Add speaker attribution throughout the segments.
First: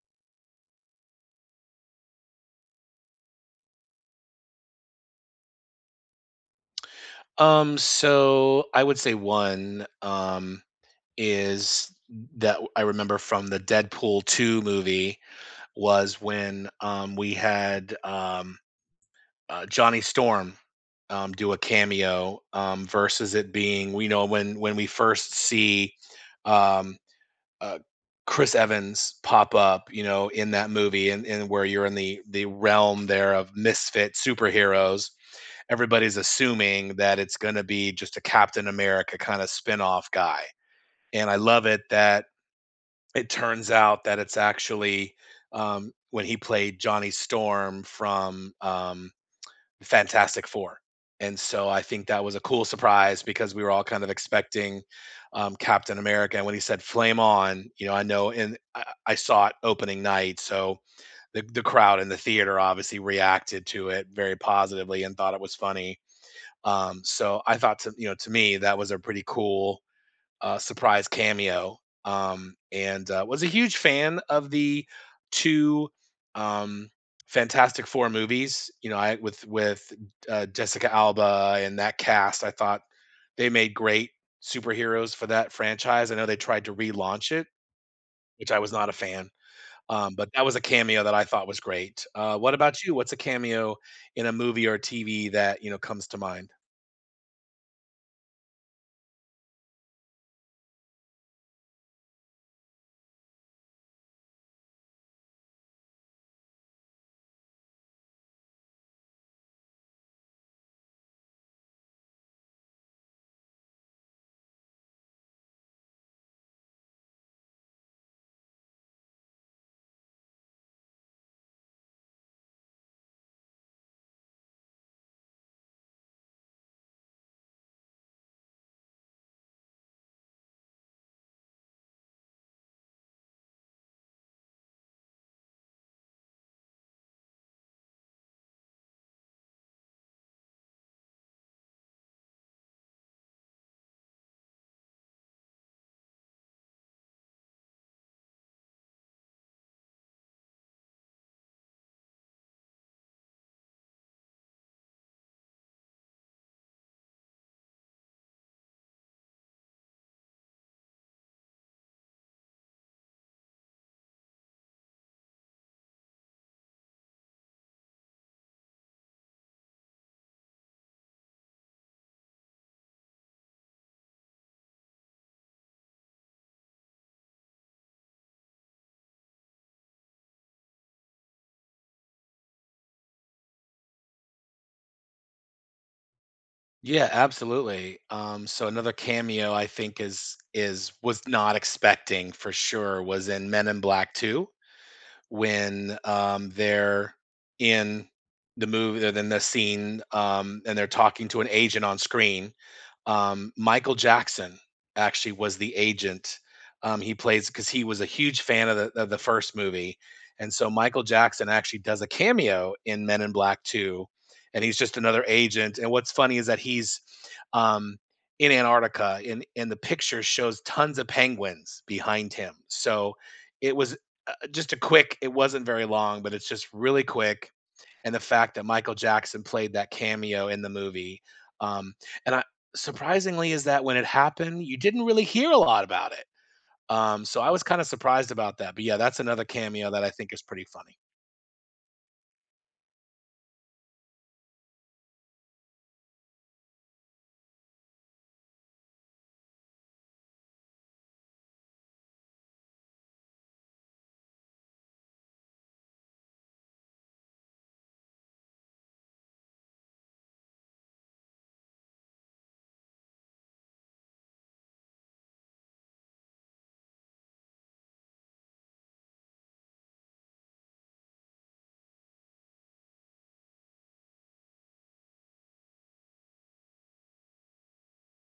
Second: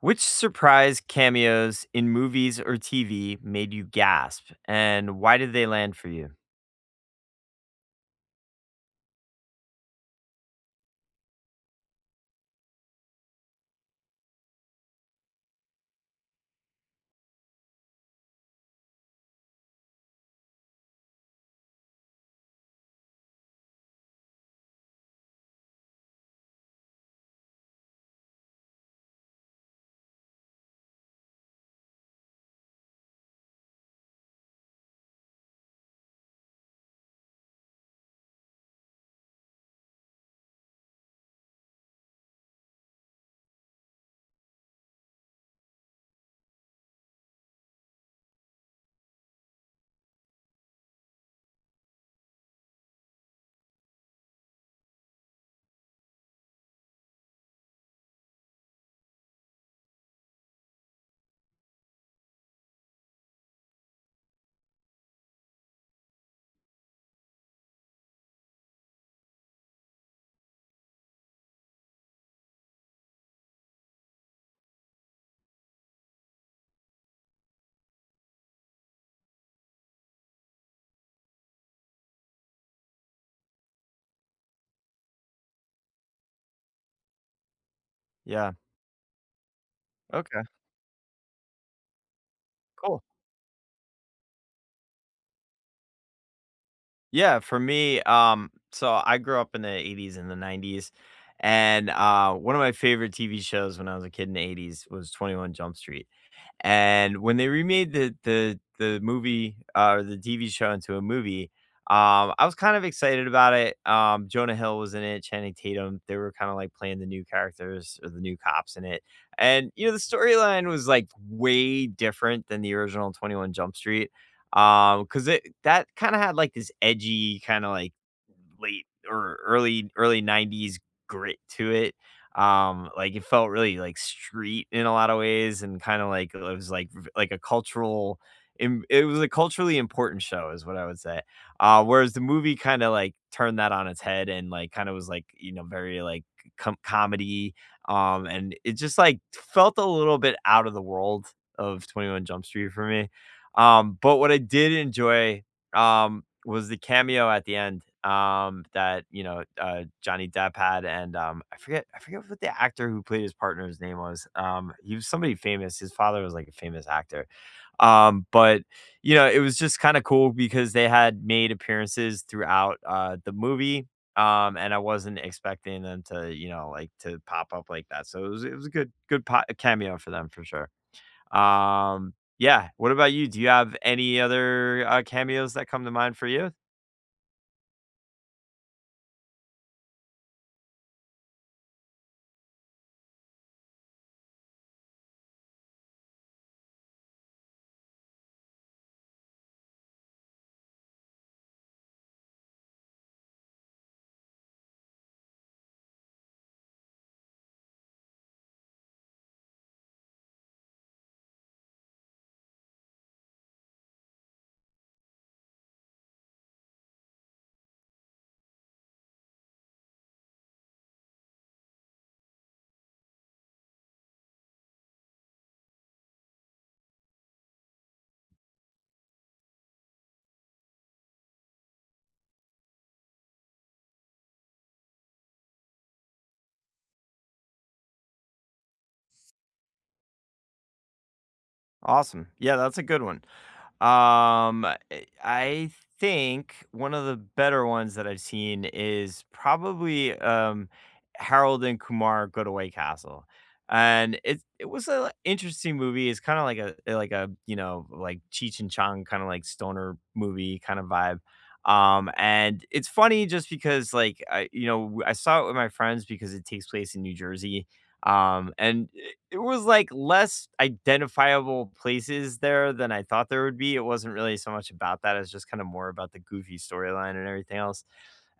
Speaker 1: Which surprise cameos in movies or TV made you gasp, and why did they land for you?
Speaker 2: So I would say one. Is I remember from the Deadpool 2 movie. Was when We had Johnny Storm do a cameo, versus it being, we know, when we first see um, uh, Chris Evans pop up, in that movie, and where you're in the realm there of misfit superheroes. Everybody's assuming that it's going to be just a Captain America kind of spin-off guy. And I love it that it turns out that it's actually, when he played Johnny Storm from, Fantastic Four. And so I think that was a cool surprise because we were all kind of expecting Captain America. And when he said "Flame on," you know, I know, and I saw it opening night, so the crowd in the theater obviously reacted to it very positively and thought it was funny. So I thought to me, that was a pretty cool, surprise cameo. Was a huge fan of the 2, um, Fantastic Four movies, you know, I with, Jessica Alba and that cast. I thought they made great superheroes for that franchise. I know they tried to relaunch it, which
Speaker 1: Yeah.
Speaker 2: I was not a fan, but
Speaker 1: Okay.
Speaker 2: that was a cameo that I thought was great. What about you?
Speaker 1: Cool.
Speaker 2: What's a cameo in a movie or TV that, you know, comes to mind?
Speaker 1: Yeah. For me, so I grew up in the '80s and the '90s, and one of my favorite TV shows when I was a kid in the '80s was 21 Jump Street. And when they remade the movie, or the TV show into a movie, I was kind of excited about it. Jonah Hill was in it, Channing Tatum. They were kind of like playing the new characters or the new cops in it. And you know, the storyline was like way different than the original 21 Jump Street. Because it that kind of had like this edgy, kind of like late or early, early '90s grit to it. Like, it felt really, like, street in a lot of ways and kinda like it was like v like a cultural im it was a culturally important show is what I would say. Whereas the movie kinda, like, turned that on its head and, like, kinda was, like, you know, very, like, comedy, and it just, like, felt a little bit out of the world of 21 Jump Street for me. But what I did enjoy was the cameo at the end, that, you know, Johnny Depp had, and, I forget what the actor who played his partner's name was, he was somebody famous, his father was, like, a famous actor, but, you know, it was just kinda cool because they had made appearances throughout, the movie, and I wasn't expecting them to, you know, like, to pop up like that, so it was a good po cameo for them for sure. Yeah, what about you? Do you have any other, cameos that come to mind for you?
Speaker 2: Yeah, absolutely. So another cameo I think is was not expecting for sure was in Men in Black 2, when they're in the movie, they're in the scene, and they're talking to an agent on screen. Michael Jackson actually was the agent. He plays because he was a huge fan of the first movie, and so Michael Jackson actually does a cameo in Men in Black 2, and he's just another agent. And what's funny is that he's, um, in Antarctica, and the picture shows tons of penguins behind him. So it was, just a quick. It wasn't very long, but it's just really quick, and the fact that Michael Jackson played that cameo in the movie. Um, and I, Surprisingly is that when it happened, you didn't really hear a lot about it. So I was kind of surprised about that. But yeah, that's another cameo that I think is pretty funny.
Speaker 1: Awesome. Yeah, that's a good one. Um, I I think one of the better ones that I've seen is probably Harold and Kumar Go to White Castle, and it was an interesting movie. It's kind of like a like a you know like Cheech and Chong kind of like stoner movie kind of vibe. And it's funny just because like I you know I saw it with my friends because it takes place in New Jersey. And it was, like, less identifiable places there than I thought there would be. It wasn't really so much about that, it's just kinda more about the goofy storyline and everything else,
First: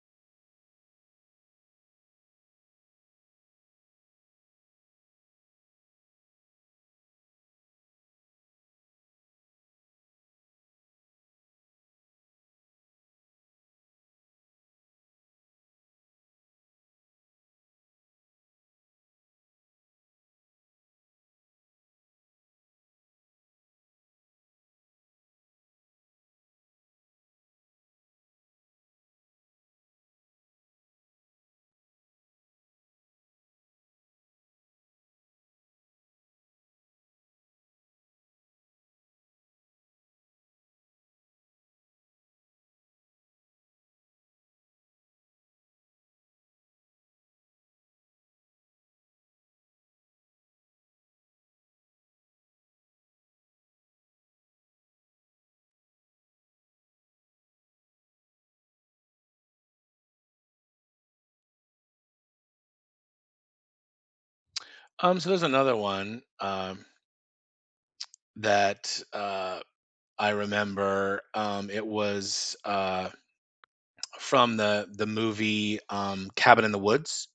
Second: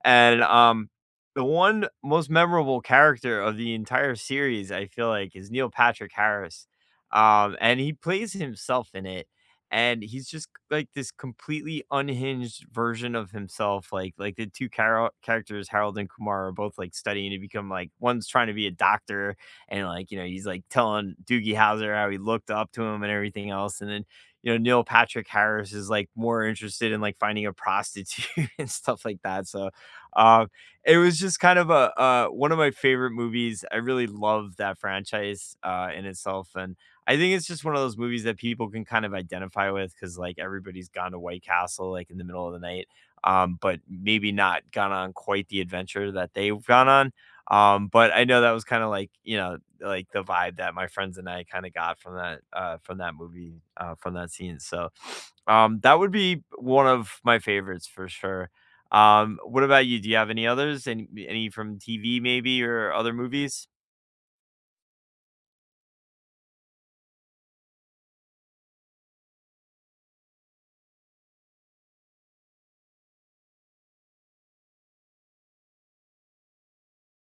Speaker 1: and, the one most memorable character of the entire series, I feel like, is Neil Patrick Harris, and he plays himself in it, and he's just, like, this completely unhinged version of himself, like, the two charo characters, Harold and Kumar, are both, like, studying to become, like, one's trying to be a doctor, and like you know he's like telling Doogie Howser how he looked up to him and everything else, and then you know Neil Patrick Harris is like more interested in like finding a prostitute and stuff like that. So um, it was just kind of a one of my favorite movies. I really love that franchise in itself, and I think it's just one of those movies that people can kind of identify with because like everybody's gone to White Castle like in the middle of the night, but maybe not gone on quite the adventure that they've gone on. But I know that was kind of like you know like, the vibe that my friends and I kinda got from that movie, from that scene, so, that would be one of my favorites for sure. What about you? Do you have any others? Any from TV maybe or other movies?
Speaker 2: So there's another one, that I remember. It was From the movie, Cabin in the Woods.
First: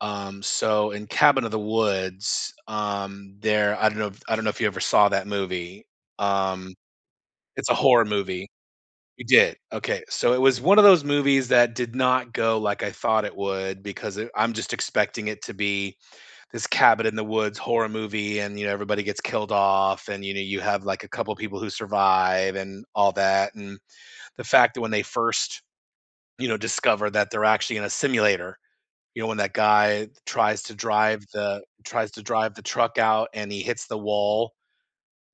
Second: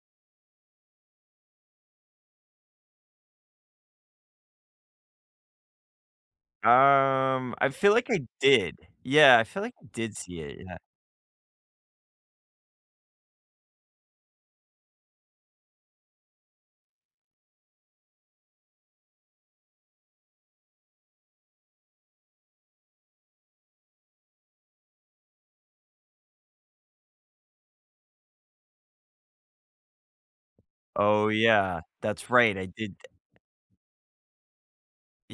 Speaker 2: So in Cabin of the Woods, there I don't know if you ever saw that movie. Um,
Speaker 1: I
Speaker 2: it's a
Speaker 1: feel
Speaker 2: horror
Speaker 1: like I
Speaker 2: movie.
Speaker 1: did.
Speaker 2: You
Speaker 1: Yeah, I
Speaker 2: did?
Speaker 1: feel like I
Speaker 2: Okay,
Speaker 1: did
Speaker 2: so it
Speaker 1: see it,
Speaker 2: was
Speaker 1: yeah.
Speaker 2: one of those movies that did not go like I thought it would, because it I'm just expecting it to be this cabin in the woods horror movie and, you know, everybody gets killed off and, you know, you have, like, a couple people who survive and all that. And the fact that when they first, you know, discover that they're actually in a simulator, you know, when that guy tries to drive
Speaker 1: Oh, yeah. That's right,
Speaker 2: the
Speaker 1: I did
Speaker 2: truck out and he hits the wall,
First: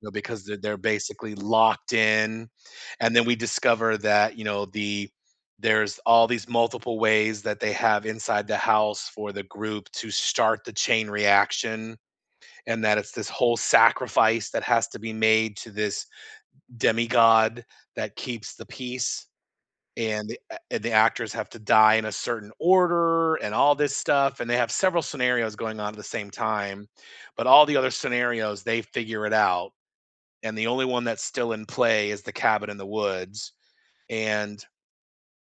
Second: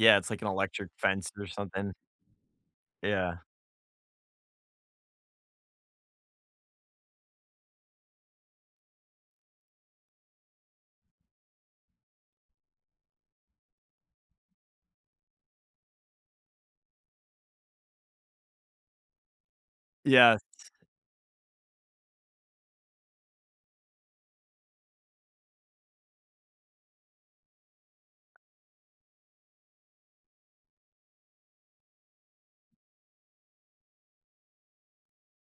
Speaker 2: you know,
Speaker 1: it's like
Speaker 2: because
Speaker 1: an
Speaker 2: they're
Speaker 1: electric fence
Speaker 2: basically
Speaker 1: or something.
Speaker 2: locked in. And then we
Speaker 1: Yeah.
Speaker 2: discover that, you know, there's all these multiple ways that they have inside the house for the group to start the chain reaction, and that it's this whole sacrifice that has to be made to this demigod that keeps the peace. And
Speaker 1: Yeah.
Speaker 2: the actors have to die in a certain order and all this stuff, and they have several scenarios going on at the same time, but all the other scenarios they figure it out, and the only one that's still in play is the cabin in the woods. And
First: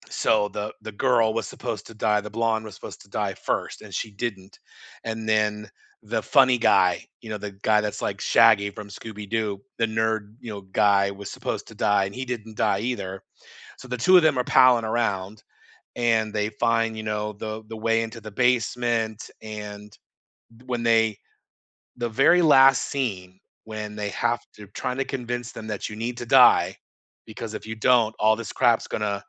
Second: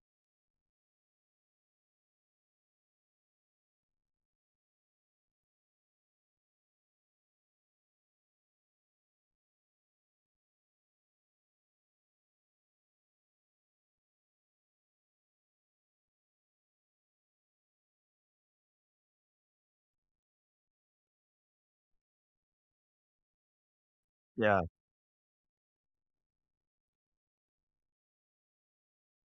Speaker 2: so the girl was supposed to die, the blonde was supposed to die first, and she didn't. And then the funny guy, you know, the guy that's like Shaggy from Scooby-Doo, the nerd, you know, guy was supposed to die and he didn't die either. So the two of them are palling around, and they find, you know, the way into the basement. And when they, the very last scene, when they have
Speaker 1: Yeah,
Speaker 2: to trying to convince them that you need to die, because if you don't, all this crap's gonna,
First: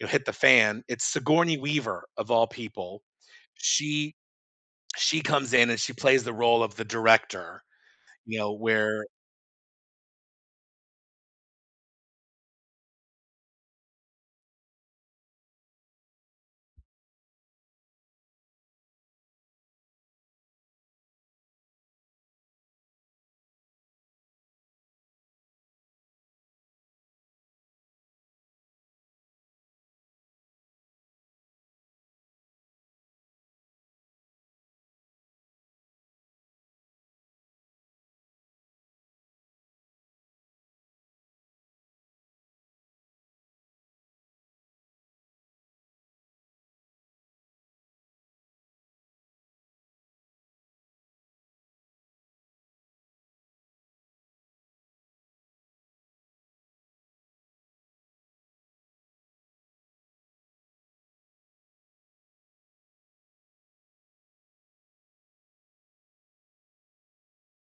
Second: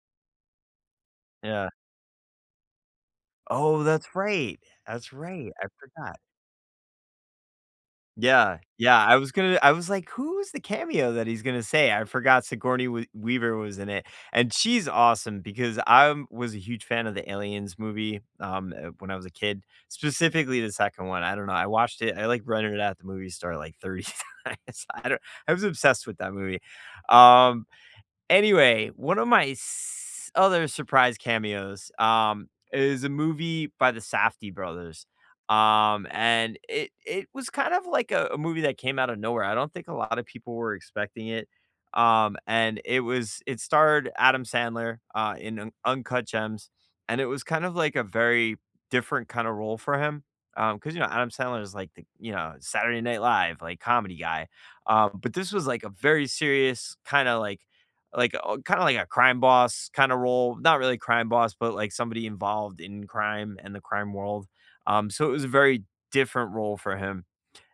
Speaker 2: you know, hit the fan. It's Sigourney
Speaker 1: yeah.
Speaker 2: Weaver of all people.
Speaker 1: Oh, that's
Speaker 2: She
Speaker 1: right. That's
Speaker 2: she
Speaker 1: right,
Speaker 2: comes
Speaker 1: I
Speaker 2: in and she
Speaker 1: forgot.
Speaker 2: plays the role of the director. You know
Speaker 1: Yeah, yeah,
Speaker 2: where
Speaker 1: I was like, "Who's the cameo that he's gonna say?" I forgot Sigourney Weaver was in it, and she's awesome because I was a huge fan of the Aliens movie, when I was a kid, specifically the second one, I don't know, I, like, rented it at the movie store, like, 30 times, I don't I was obsessed with that movie, um. Anyway, one of my s other surprise cameos, is a movie by the Safdie brothers, and it was kind of like a movie that came out of nowhere. I don't think a lot of people were expecting it, and it starred Adam Sandler, in Un Uncut Gems, and it was kind of like a very different kinda role for him. Because you know, Adam Sandler is like the, you know, Saturday Night Live, like, comedy guy, but this was, like, a very serious kinda like a crime boss kinda role, not really crime boss, but, like, somebody involved in crime and the crime world. So it was a very different role for him,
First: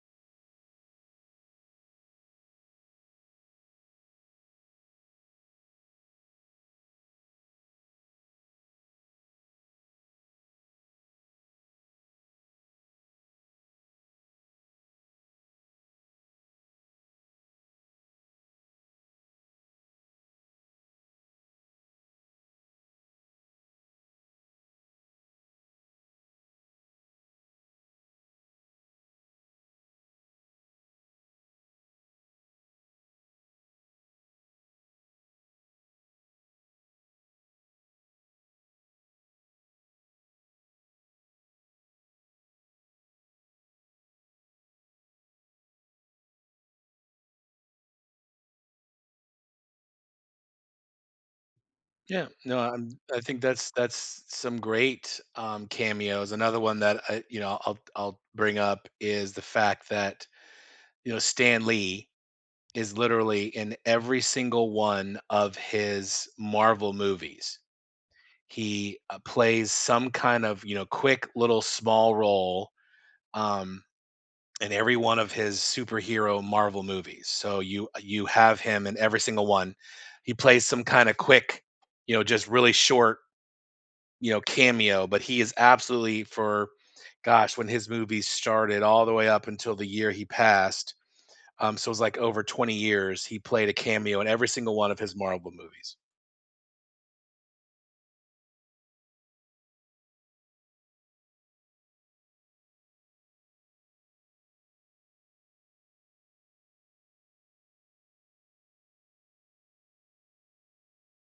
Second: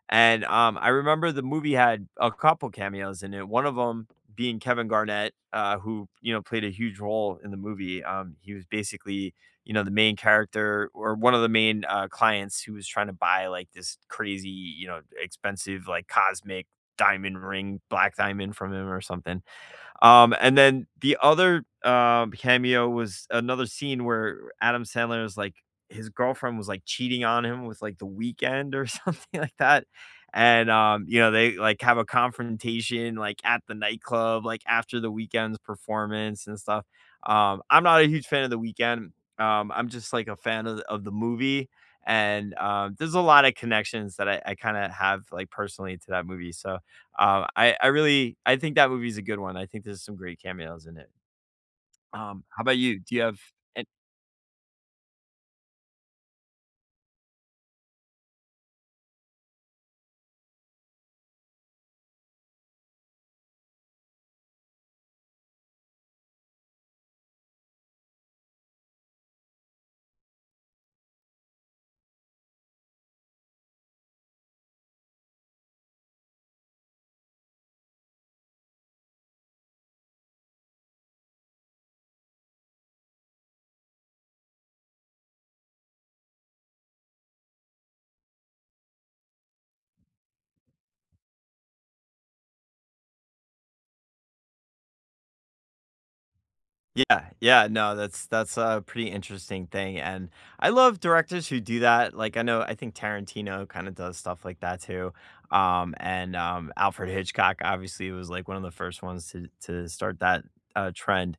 Speaker 1: and, I remember the movie had a couple cameos in it, one of them being Kevin Garnett, who, you know, played a huge role in the movie. He was basically, you know, the main character or one of the main, clients who was trying to buy, like, this crazy, you know, expensive, like, cosmic diamond ring, black diamond from him or something. And then the other, cameo was another scene where Adam Sandler is, his girlfriend was, like, cheating on him with, like, The weekend or something like that, and, you know, they, like, have a confrontation, like, at the nightclub, like, after The weekend's performance and stuff. I'm not a huge fan of The weekend. Um, I'm just, like, a fan of the movie, and, there's a lot of connections that I kinda have, like, personally to that movie, so I really I think that movie's a good one. I think there's some great cameos in it.
Speaker 2: yeah no
Speaker 1: How about
Speaker 2: I'm,
Speaker 1: you? Do
Speaker 2: I
Speaker 1: you have
Speaker 2: think
Speaker 1: an—
Speaker 2: that's some great cameos. Another one that I, you know I'll bring up is the fact that, you know, Stan Lee is literally in every single one of his Marvel movies. He, plays some kind of, you know, quick little small role, um, in every one of his superhero Marvel movies. So you have him in every single one. He plays some kind of quick, you know, just really short, you know, cameo, but he is absolutely for gosh, when his movies started all the way up until the year he passed, so it was like over 20 years, he played a cameo in every single one of his Marvel movies.
Speaker 1: Yeah, yeah, no, that's a pretty interesting thing, and I love directors who do that. Like I know I think Tarantino kinda does stuff like that too. And, Alfred Hitchcock obviously was, like, one of the first ones to start that, trend.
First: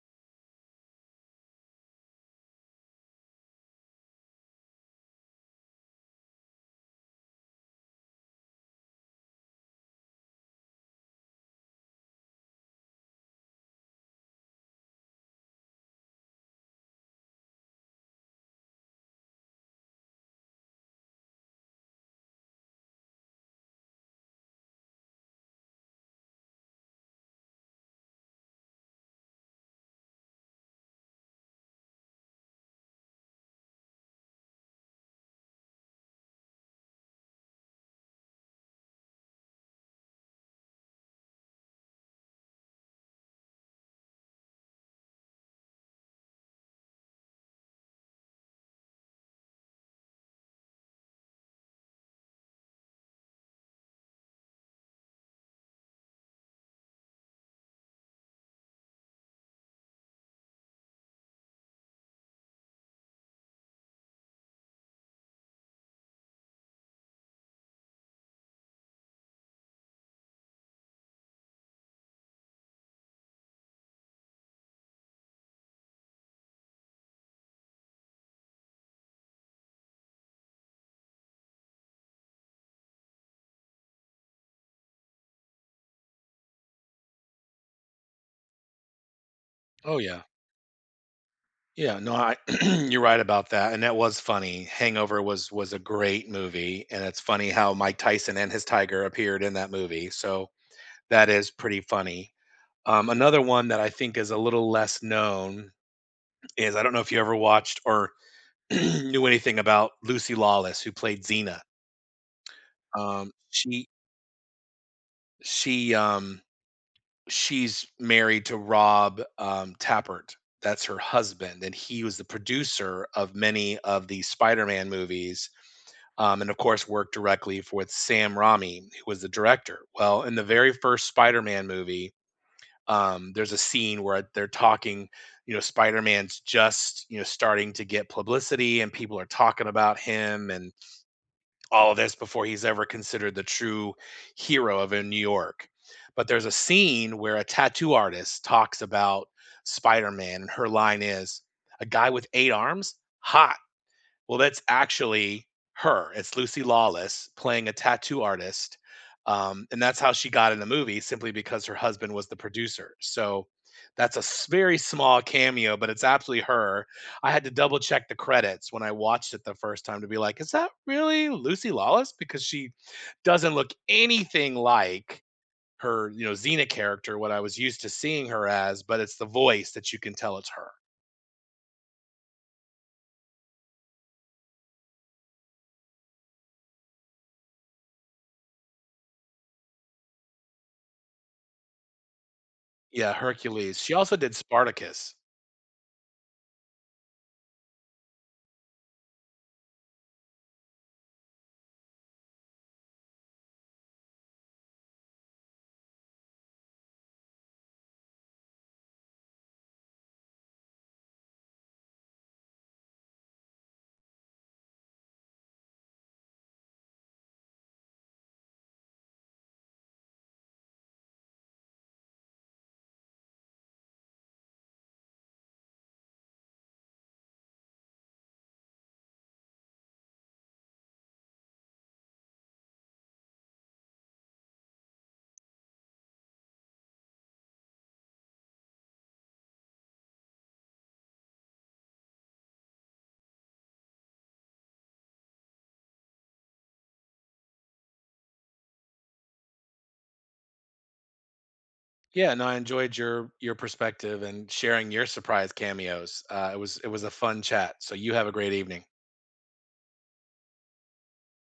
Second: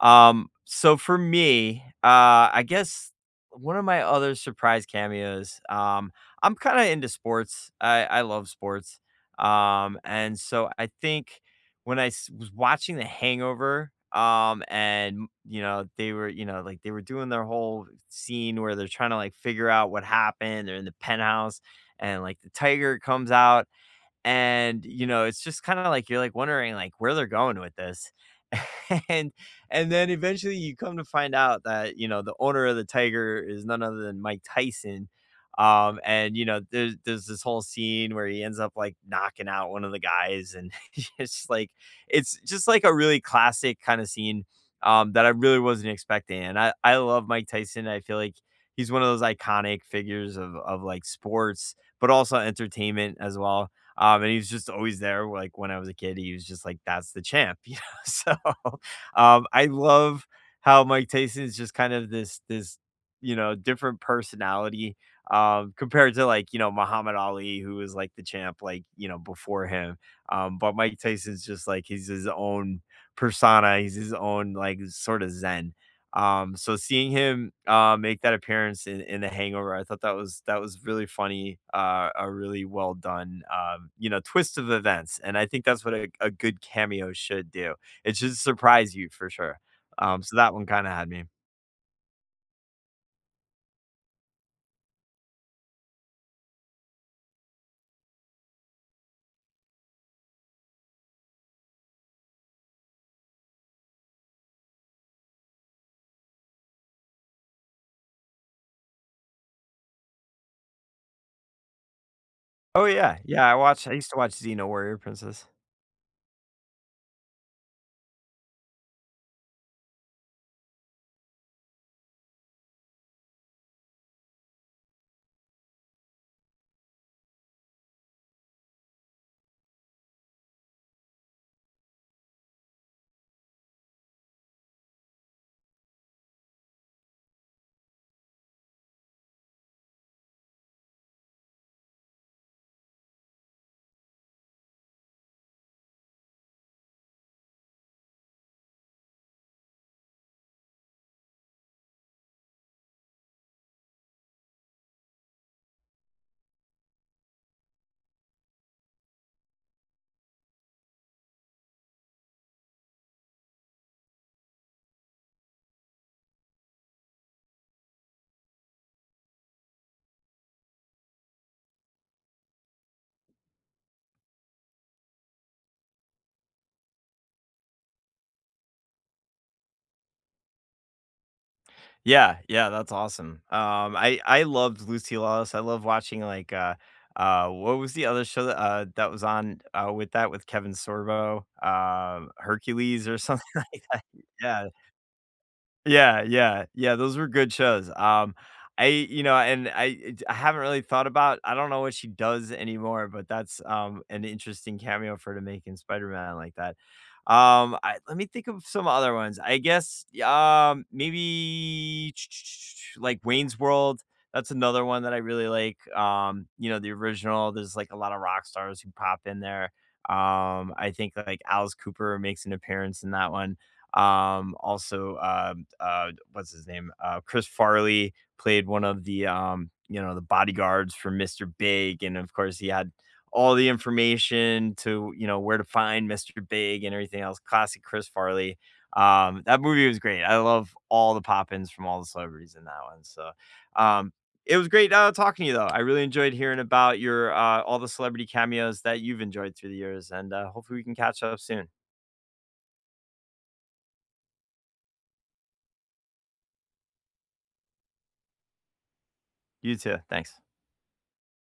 Speaker 1: So for me, I guess one of my other surprise cameos, I'm kind of into sports. I love sports. And so I think when I was watching The Hangover, and you know, they were, you know, like they were doing their whole scene where they're trying to like figure out what happened. They're in the penthouse and like the tiger comes out and you know it's just kind of like you're like wondering like where they're going with this, and and then eventually you come to find out that you know the owner of the tiger is none other than Mike Tyson. Um, and you know there's this whole scene where he ends up like knocking out one of the guys, and just like it's just like a really classic kind of scene, um, that I really wasn't expecting, and I love Mike Tyson. I feel like he's one of those iconic figures of like sports but also entertainment as well. Um, and he's just always there, like, when I was a kid, he was just like, "That's the champ," you know? So, I love how Mike Tyson is just kind of this, you know, different personality, compared to, like, you know, Muhammad Ali, who was, like, the champ, like, you know, before him. But Mike Tyson's just like he's his own persona, he's his own, like, sort of zen. So seeing him, make that appearance in The Hangover, I thought that was really funny, a really well done, you know, twist of events, and I think that's what a good cameo should do. It should surprise you for sure.
Speaker 2: Oh yeah.
Speaker 1: So that one kinda had me.
Speaker 2: Yeah, no, I You're right about that, and that was funny. Hangover was a great movie, and it's funny how Mike Tyson and his tiger appeared in that movie. So that is pretty funny. Another one that I think is a little less known is, I don't know if you ever watched or knew anything about Lucy Lawless, who played Xena.
Speaker 1: Oh, yeah,
Speaker 2: Um,
Speaker 1: yeah,
Speaker 2: she
Speaker 1: I used to watch Xena Warrior Princess.
Speaker 2: she um She's married to Rob, Tappert. That's her husband, and he was the producer of many of the Spider-Man movies, and of course worked directly for with Sam Raimi, who was the director. Well, in the very first Spider-Man movie, there's a scene where they're talking, you know, Spider-Man's just, you know, starting to get publicity and people are talking about him and all of this before he's ever considered the true hero of in New York. But there's a scene where a tattoo artist talks about Spider-Man, and her line is, "A guy with eight arms? Hot." Well, that's actually her. It's Lucy Lawless playing a tattoo artist, and that's how she got in the movie simply because her husband was the producer. So that's a very small cameo, but it's absolutely her. I had to double check the credits when I watched it the first time to be like, is that really Lucy Lawless? Because she doesn't look anything like her, you know, Xena character, what I was used to seeing her as, but it's the voice that you can tell it's her.
Speaker 1: Yeah, yeah, that's awesome. I loved Lucy Lawless. I love watching like what was the other show that that was on with that with Kevin Sorbo, Hercules
Speaker 2: Yeah,
Speaker 1: or something
Speaker 2: Hercules.
Speaker 1: like
Speaker 2: She
Speaker 1: that.
Speaker 2: also did
Speaker 1: Yeah.
Speaker 2: Spartacus.
Speaker 1: Yeah, yeah, yeah, those were good shows. I you know, and I haven't really thought about— I don't know what she does anymore, but that's, an interesting cameo for her to make in Spider-Man like that. I— let me think of some other ones. I guess, maybe like Wayne's World, that's another one that I really like. You know, the original, there's, like, a lot of rock stars who pop in there. I think, like, Alice Cooper makes an appearance in that one. Also, what's his name? Chris Farley played one of the you know, the bodyguards for Mr. Big, and of course he had all the information to you know where to find Mr. Big and everything else. Classic Chris Farley. That movie was great. I love all the pop-ins from all the celebrities in that one. So, um, it was great talking to you though. I really enjoyed hearing about your all the celebrity cameos that you've enjoyed through the years, and hopefully we can catch up soon.
Speaker 2: Yeah, no, I enjoyed your perspective and sharing your surprise cameos. It was a fun chat. So you have a great evening.
Speaker 1: You too. Thanks.